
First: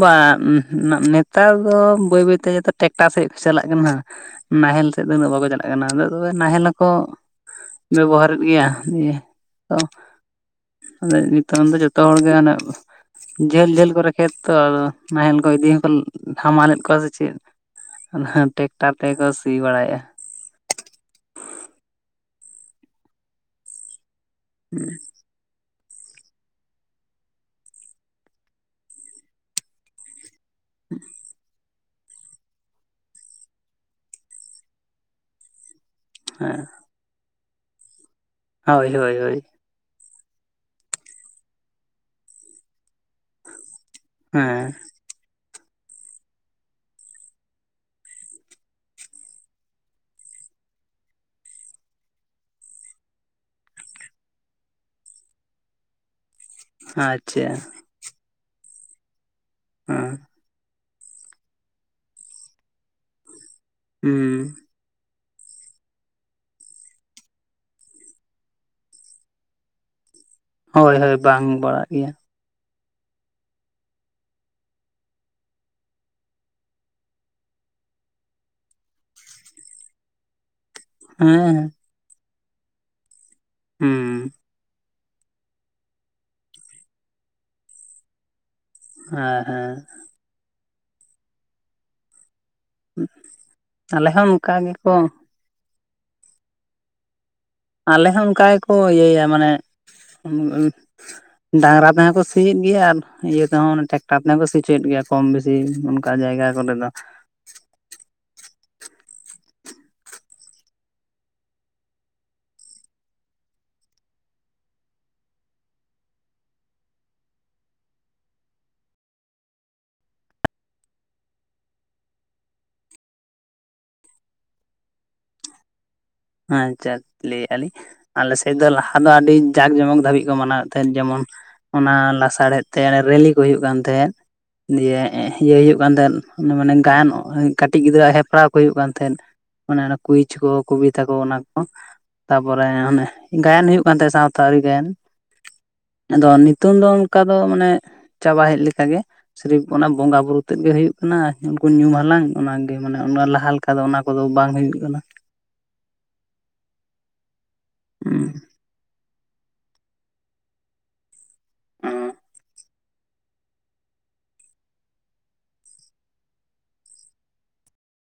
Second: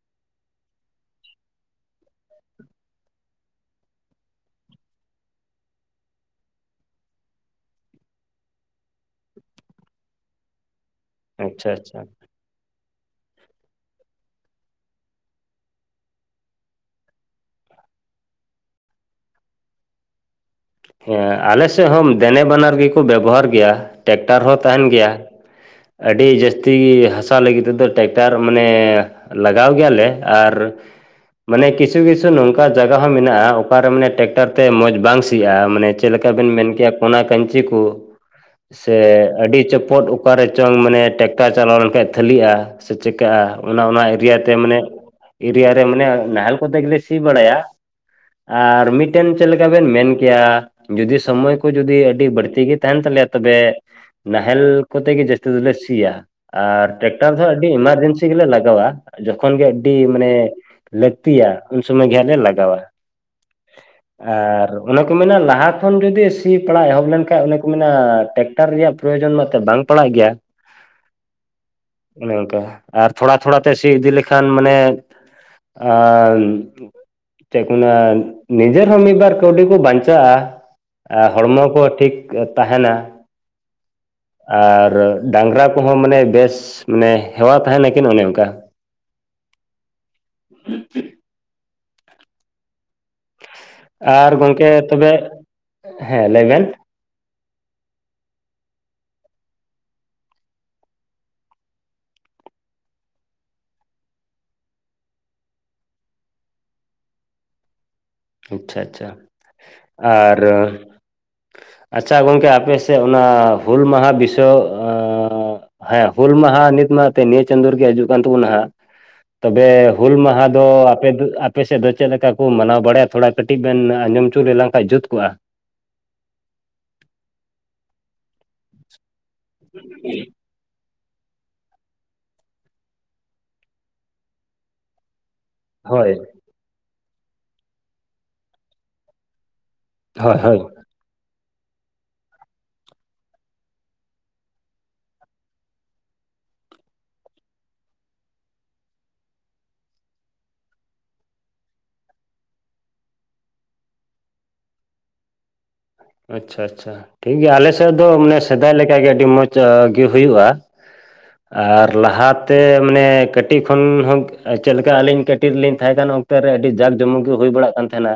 Speaker 2: ᱵᱟ ᱱᱮᱛᱟᱨ ᱫᱚ ᱵᱟᱹᱭ ᱵᱟᱹᱭᱛᱮ ᱴᱨᱟᱠᱴᱟᱨ ᱥᱮᱫ ᱠᱚ ᱪᱟᱞᱟᱜ ᱠᱟᱱᱟ᱾ ᱱᱟᱦᱮᱞ ᱥᱮᱫ ᱫᱚ ᱩᱱᱟᱹᱜ ᱵᱟᱠᱚ ᱪᱟᱞᱟᱜ ᱠᱟᱱᱟ ᱛᱚᱵᱮ ᱱᱟᱦᱮᱞ ᱟᱠᱚ ᱵᱮᱵᱚᱦᱟᱨᱮᱫ ᱜᱮᱭᱟ᱾ ᱱᱤᱭᱟᱹ ᱛᱚ ᱟᱫᱚ ᱱᱤᱛᱚᱝ
Speaker 1: ᱟᱪᱪᱷᱟ
Speaker 2: ᱫᱚ ᱡᱚᱛᱚ
Speaker 1: ᱟᱪᱪᱷᱟ
Speaker 2: ᱦᱚᱲᱜᱮ ᱟᱱᱮ ᱡᱷᱟᱹᱞ ᱡᱷᱟᱹᱞ ᱠᱚᱨᱮ ᱠᱷᱮᱛ ᱛᱚ ᱱᱟᱦᱮᱞ ᱠᱚ ᱤᱫᱤ ᱦᱚᱸᱠᱚ ᱦᱟᱢᱟᱞᱮᱫ ᱠᱚᱣᱟ ᱥᱮ ᱪᱮᱫ ᱚᱱᱟ ᱴᱮᱠᱴᱟᱨ ᱛᱮᱠᱚ ᱥᱤ ᱵᱟᱲᱟᱭᱮᱫᱟ᱾
Speaker 1: ᱦᱮᱸ ᱟᱞᱮ ᱥᱮᱫ ᱦᱚᱸ ᱫᱮᱱᱮ ᱵᱟᱱᱟᱨ ᱜᱮᱠᱚ ᱵᱮᱵᱚᱦᱟᱨ ᱜᱮᱭᱟ᱾ ᱴᱮᱠᱴᱟᱨ ᱦᱚᱸ ᱛᱟᱦᱮᱱ ᱜᱮᱭᱟ᱾ ᱟᱹᱰᱤ ᱡᱟᱹᱥᱛᱤ ᱦᱟᱥᱟ ᱞᱟᱹᱜᱤᱫ ᱛᱮᱫᱚ ᱴᱮᱠᱴᱟᱨ ᱢᱟᱱᱮ ᱞᱟᱜᱟᱣ ᱜᱮᱭᱟᱞᱮ ᱟᱨ ᱢᱟᱱᱮ ᱠᱤᱪᱷ ᱠᱤᱪᱷᱩ- ᱠᱤᱪᱷᱩ ᱱᱚᱝᱠᱟ ᱡᱟᱭᱜᱟ ᱦᱚᱸ ᱢᱮᱱᱟᱜᱼᱟ ᱚᱠᱟᱨᱮ ᱢᱟᱱᱮ ᱴᱮᱠᱴᱟᱨ ᱛᱮ ᱢᱚᱡᱽ ᱵᱟᱝ ᱥᱤᱜᱼᱟ᱾ ᱢᱟᱱᱮ ᱪᱮᱫ ᱞᱮᱠᱟ ᱵᱮᱱ
Speaker 2: ᱦᱮᱸ
Speaker 1: ᱢᱮᱱ ᱠᱮᱭᱟ ᱠᱚ ᱠᱟᱹᱧᱪᱤ ᱠᱚ
Speaker 2: ᱦᱳᱭ ᱦᱳᱭ
Speaker 1: ᱥᱮ
Speaker 2: ᱦᱳᱭ
Speaker 1: ᱟᱹᱰᱤ ᱪᱚᱯᱚᱴ ᱚᱠᱟᱨᱮ ᱪᱚᱝ ᱢᱟᱱᱮ ᱴᱮᱠᱴᱟᱨ ᱪᱟᱞᱟᱣ ᱞᱮᱱᱠᱷᱟᱱᱡ ᱛᱷᱟᱹᱤᱜᱼᱟ ᱥᱮ ᱪᱤᱠᱟᱹᱜᱼᱟ᱾ ᱚᱱᱟ ᱚᱱᱟ ᱮᱨᱤᱭᱟ ᱛᱮ
Speaker 2: ᱦᱮᱸ
Speaker 1: ᱢᱟᱱᱮ ᱮᱨᱤᱭᱟ ᱨᱮ ᱢᱟᱱᱮ ᱱᱟᱦᱮᱞ ᱠᱚᱛᱮ ᱜᱮᱞᱮ ᱥᱤ ᱵᱟᱲᱟᱭᱟ ᱟᱨ ᱢᱤᱫᱴᱮᱱ ᱪᱮᱫ ᱞᱮᱠᱟ ᱵᱮᱱ ᱢᱮᱱ ᱠᱮᱭᱟ ᱡᱩᱫᱤ ᱥᱚᱢᱚᱭ ᱠᱚ ᱡᱩᱫᱤ ᱟᱹᱰᱤ ᱵᱟᱹᱲᱛᱤ ᱜᱮ ᱛᱟᱦᱮᱱ ᱛᱟᱞᱮᱭᱟ ᱛᱚᱵᱮ ᱱᱟᱦᱮᱞ ᱠᱚᱛᱮ ᱜᱮ ᱡᱟᱹᱥᱛᱤ ᱫᱚᱞᱮ ᱥᱤᱭᱟ ᱟᱨ ᱴᱨᱟᱠᱴᱟᱨ ᱫᱚ
Speaker 2: ᱟᱪᱪᱷᱟ
Speaker 1: ᱟᱹᱰᱤ ᱮᱢᱟᱨᱡᱮᱱᱥᱤ ᱜᱮᱞᱮ ᱞᱟᱜᱟᱣᱟ ᱡᱚᱠᱷᱚᱱ ᱜᱮ ᱟᱹᱰᱤ
Speaker 2: ᱦᱮᱸ
Speaker 1: ᱢᱟᱱᱮ ᱞᱟᱹᱠᱛᱤᱭᱟ ᱩᱱ ᱥᱚᱢᱚᱭ ᱜᱮᱦᱟᱸᱜ ᱞᱮ ᱞᱟᱜᱟᱣᱟ
Speaker 2: ᱦᱩᱸ
Speaker 1: ᱟᱨ ᱚᱱᱟ ᱠᱚ ᱢᱮᱱᱟ ᱞᱟᱦᱟ ᱠᱷᱚᱱ ᱡᱩᱫᱤ ᱥᱤ ᱯᱟᱲᱟᱜ ᱮᱦᱚᱵ ᱞᱮᱱᱠᱟᱱ ᱚᱱᱮ ᱠᱚ ᱢᱮᱱᱟ ᱴᱮᱠᱴᱟᱨ ᱨᱮᱭᱟᱜ ᱯᱨᱳᱚᱭᱳᱡᱚᱱ ᱢᱟᱛᱚ ᱵᱟᱝ ᱯᱟᱲᱟᱜ ᱜᱮᱭᱟ
Speaker 2: ᱦᱳᱭ ᱦᱳᱭ ᱵᱟᱝ ᱯᱟᱲᱟᱜ ᱜᱮᱭᱟ
Speaker 1: ᱚᱱᱮ ᱚᱱᱠᱟ ᱟᱨ ᱛᱷᱚᱲᱟ ᱛᱷᱚᱲᱟ ᱛᱮ ᱥᱤ ᱤᱫᱤ ᱞᱮᱠᱷᱟᱱ ᱢᱟᱱᱮ ᱟ ᱪᱮᱫᱠᱚ ᱢᱮᱱᱟ ᱱᱤᱡᱮᱨ ᱦᱚᱸ ᱢᱤᱫ ᱵᱟᱨ ᱠᱟᱹᱣᱰᱤ ᱠᱚ ᱵᱟᱧᱪᱟᱜᱼᱟ
Speaker 2: ᱦᱮᱸ
Speaker 1: ᱦᱚᱲᱢᱚ ᱠᱚ ᱴᱷᱤᱠ ᱛᱟᱦᱮᱱᱟ
Speaker 2: ᱦᱩᱸ
Speaker 1: ᱟᱨ ᱰᱟᱝᱨᱟ ᱠᱚᱦᱚᱸ ᱢᱟᱱᱮ ᱵᱮᱥ ᱢᱟᱱᱮ ᱦᱮᱣᱟ ᱛᱟᱦᱮᱱᱟᱠᱤᱱ ᱚᱱᱮ ᱚᱱᱠᱟ
Speaker 2: ᱦᱮᱸ ᱦᱮᱸ
Speaker 1: ᱦᱪ [inaudible]
Speaker 2: ᱦᱮᱸ
Speaker 1: ᱟᱨ ᱜᱚᱢᱠᱮ ᱛᱚᱵᱮ ᱦᱮᱸ ᱞᱟᱹᱭ ᱵᱮᱱ
Speaker 2: ᱟᱞᱮ ᱦᱚᱸ ᱚᱱᱠᱟ ᱜᱮᱠᱚ ᱤᱭᱟᱹᱭᱟ ᱢᱟᱱᱮ ᱰᱟᱝᱨᱟ ᱛᱮᱦᱚᱸ ᱠᱚ ᱥᱤᱭᱮᱫ ᱜᱮᱭᱟ ᱟᱨ ᱤᱭᱟᱹ ᱛᱮᱦᱚᱸ ᱴᱮᱠᱴᱟᱨ ᱛᱮᱦᱚᱸ ᱠᱚ ᱥᱤ ᱭᱮᱫ ᱜᱮᱭᱟ ᱠᱚᱢ ᱵᱮᱥᱤ ᱚᱱᱠᱟ ᱡᱟᱭᱜᱟ [unintelligible]
Speaker 1: ᱟᱪᱪᱷᱟ ᱟᱪᱪᱷᱟ ᱟᱨ ᱟᱪᱪᱷᱟ ᱜᱚᱝᱠᱮ ᱟᱯᱮ ᱥᱮᱫ ᱚᱱᱟ ᱦᱩᱞ ᱢᱟᱦᱟ ᱵᱤᱥᱚ ᱦᱮᱸ ᱦᱩᱞ ᱢᱟᱦᱟ ᱱᱤᱛ ᱢᱟ ᱱᱤᱭᱟᱹ ᱪᱟᱸᱫᱳ ᱨᱮᱜᱮ ᱦᱤᱡᱩᱜ ᱠᱟᱱ ᱛᱟᱵᱚᱱᱟ ᱦᱟᱸᱜ ᱛᱚᱵᱮ ᱦᱩᱞ ᱢᱟᱦᱟ ᱫᱚ ᱟᱯᱮ ᱟᱯᱮ ᱥᱮᱫ ᱫᱚ ᱪᱮᱫ ᱞᱮᱠᱟ ᱠᱚ ᱢᱟᱱᱟᱣ ᱵᱟᱲᱟᱭᱟ ᱛᱷᱚᱲᱟ ᱠᱟᱹᱴᱤᱡ ᱵᱮᱱ ᱟᱸᱡᱚᱢ ᱦᱚᱪᱚ ᱞᱮᱱ ᱠᱷᱟᱱ ᱡᱩᱛ ᱠᱚᱜᱼᱟ
Speaker 2: ᱟᱪᱪᱷᱟ ᱞᱟᱹᱭᱮᱜᱼᱟ ᱞᱤᱧ ᱟᱞᱮᱥᱮᱫ ᱫᱚ ᱞᱟᱦᱟ ᱫᱚ ᱟᱹᱰᱤ ᱡᱟᱠ ᱡᱚᱢᱚᱠ ᱫᱷᱟᱹᱵᱤᱡ ᱠᱚ ᱢᱟᱱᱟᱣᱮᱫ ᱛᱟᱦᱮᱸᱫ ᱡᱮᱢᱚᱱ ᱚᱱᱟ ᱞᱟᱥᱟᱲᱦᱮᱫ ᱛᱮ ᱨᱮᱞᱤ ᱠᱚ ᱦᱩᱭᱩᱜ ᱠᱟᱱ ᱛᱟᱦᱮᱸᱫ ᱫᱤᱭᱮ ᱤᱭᱟᱹᱭ ᱦᱩᱭᱩᱜ ᱠᱟᱱ
Speaker 1: ᱦᱳᱭ
Speaker 2: ᱛᱟᱦᱮᱸᱫ ᱢᱟᱱᱮ ᱜᱟᱭᱟᱱ ᱠᱟᱹᱴᱤᱡ ᱜᱤᱫᱽᱨᱟᱹᱜ ᱦᱮᱯᱨᱟᱣ ᱠᱚ ᱦᱩᱭᱩᱜ ᱠᱟᱱ ᱛᱟᱦᱮᱸᱫ ᱟᱱᱮ ᱚᱱᱟ ᱠᱩᱭᱤᱡᱽ
Speaker 1: ᱦᱳᱭ
Speaker 2: ᱠᱚ
Speaker 1: ᱦᱳᱭ
Speaker 2: ᱠᱚᱵᱤ ᱚᱱᱟ ᱠᱚ ᱛᱟᱯᱚᱨᱮ ᱚᱱᱮ ᱜᱟᱭᱟᱱ ᱦᱩᱭᱩᱜ ᱠᱟᱱ ᱛᱟᱦᱮᱸᱫ ᱥᱟᱶᱛᱟ ᱟᱹᱨᱤ ᱜᱟᱭᱟᱱ ᱟᱫᱚ ᱱᱤᱛᱚᱝ ᱫᱚ ᱚᱱᱠᱟ ᱫᱚ ᱢᱟᱱᱮ ᱪᱟᱵᱟ ᱦᱮᱡ ᱞᱮᱠᱟ ᱜᱮ ᱥᱨᱤᱯ ᱚᱱᱟ ᱵᱚᱸᱜᱟ ᱵᱩᱨᱩ ᱛᱮᱫ ᱜᱮ ᱦᱩᱭᱩᱜ ᱠᱟᱱᱟ ᱩᱱᱠᱩ ᱧᱩ ᱦᱟᱞᱟᱝ ᱚᱱᱟᱜᱮ ᱢᱟᱱᱮ ᱞᱟᱦᱟ ᱞᱮᱠᱟ ᱫᱚ ᱚᱱᱟ ᱠᱚᱫᱚ ᱵᱟᱝ ᱦᱩᱭᱩᱜ ᱠᱟᱱᱟ
Speaker 1: ᱟᱪᱪᱷᱟ ᱟᱪᱪᱷᱟ ᱴᱷᱤᱠᱜᱮᱭᱟ ᱟᱞᱮᱥᱮᱫ ᱫᱚ
Speaker 2: ᱦᱩᱸ
Speaker 1: ᱢᱟᱱᱮ ᱥᱮᱫᱟᱭ ᱞᱮᱠᱟ ᱜᱮ ᱟᱹᱰᱤ ᱢᱚᱡᱽ ᱜᱮ ᱦᱩᱭᱩᱜᱼᱟ ᱟᱨ ᱞᱟᱦᱟᱛᱮ ᱢᱟᱱᱮ ᱠᱟᱹᱴᱤᱡ ᱠᱷᱚᱱ ᱦᱚᱸ ᱪᱮᱫ ᱞᱮᱠᱟ ᱟᱹᱞᱤᱧ ᱠᱟᱹᱴᱤᱡ ᱨᱮᱞᱤᱧ ᱛᱟᱦᱮᱸ ᱠᱟᱱ ᱚᱠᱛᱮ ᱨᱮ ᱟᱹᱰᱤ ᱡᱟᱠ ᱡᱚᱢᱚᱠ ᱜᱮ ᱦᱩᱭ ᱵᱟᱲᱟᱜ ᱠᱟᱱ ᱛᱟᱦᱮᱱᱟ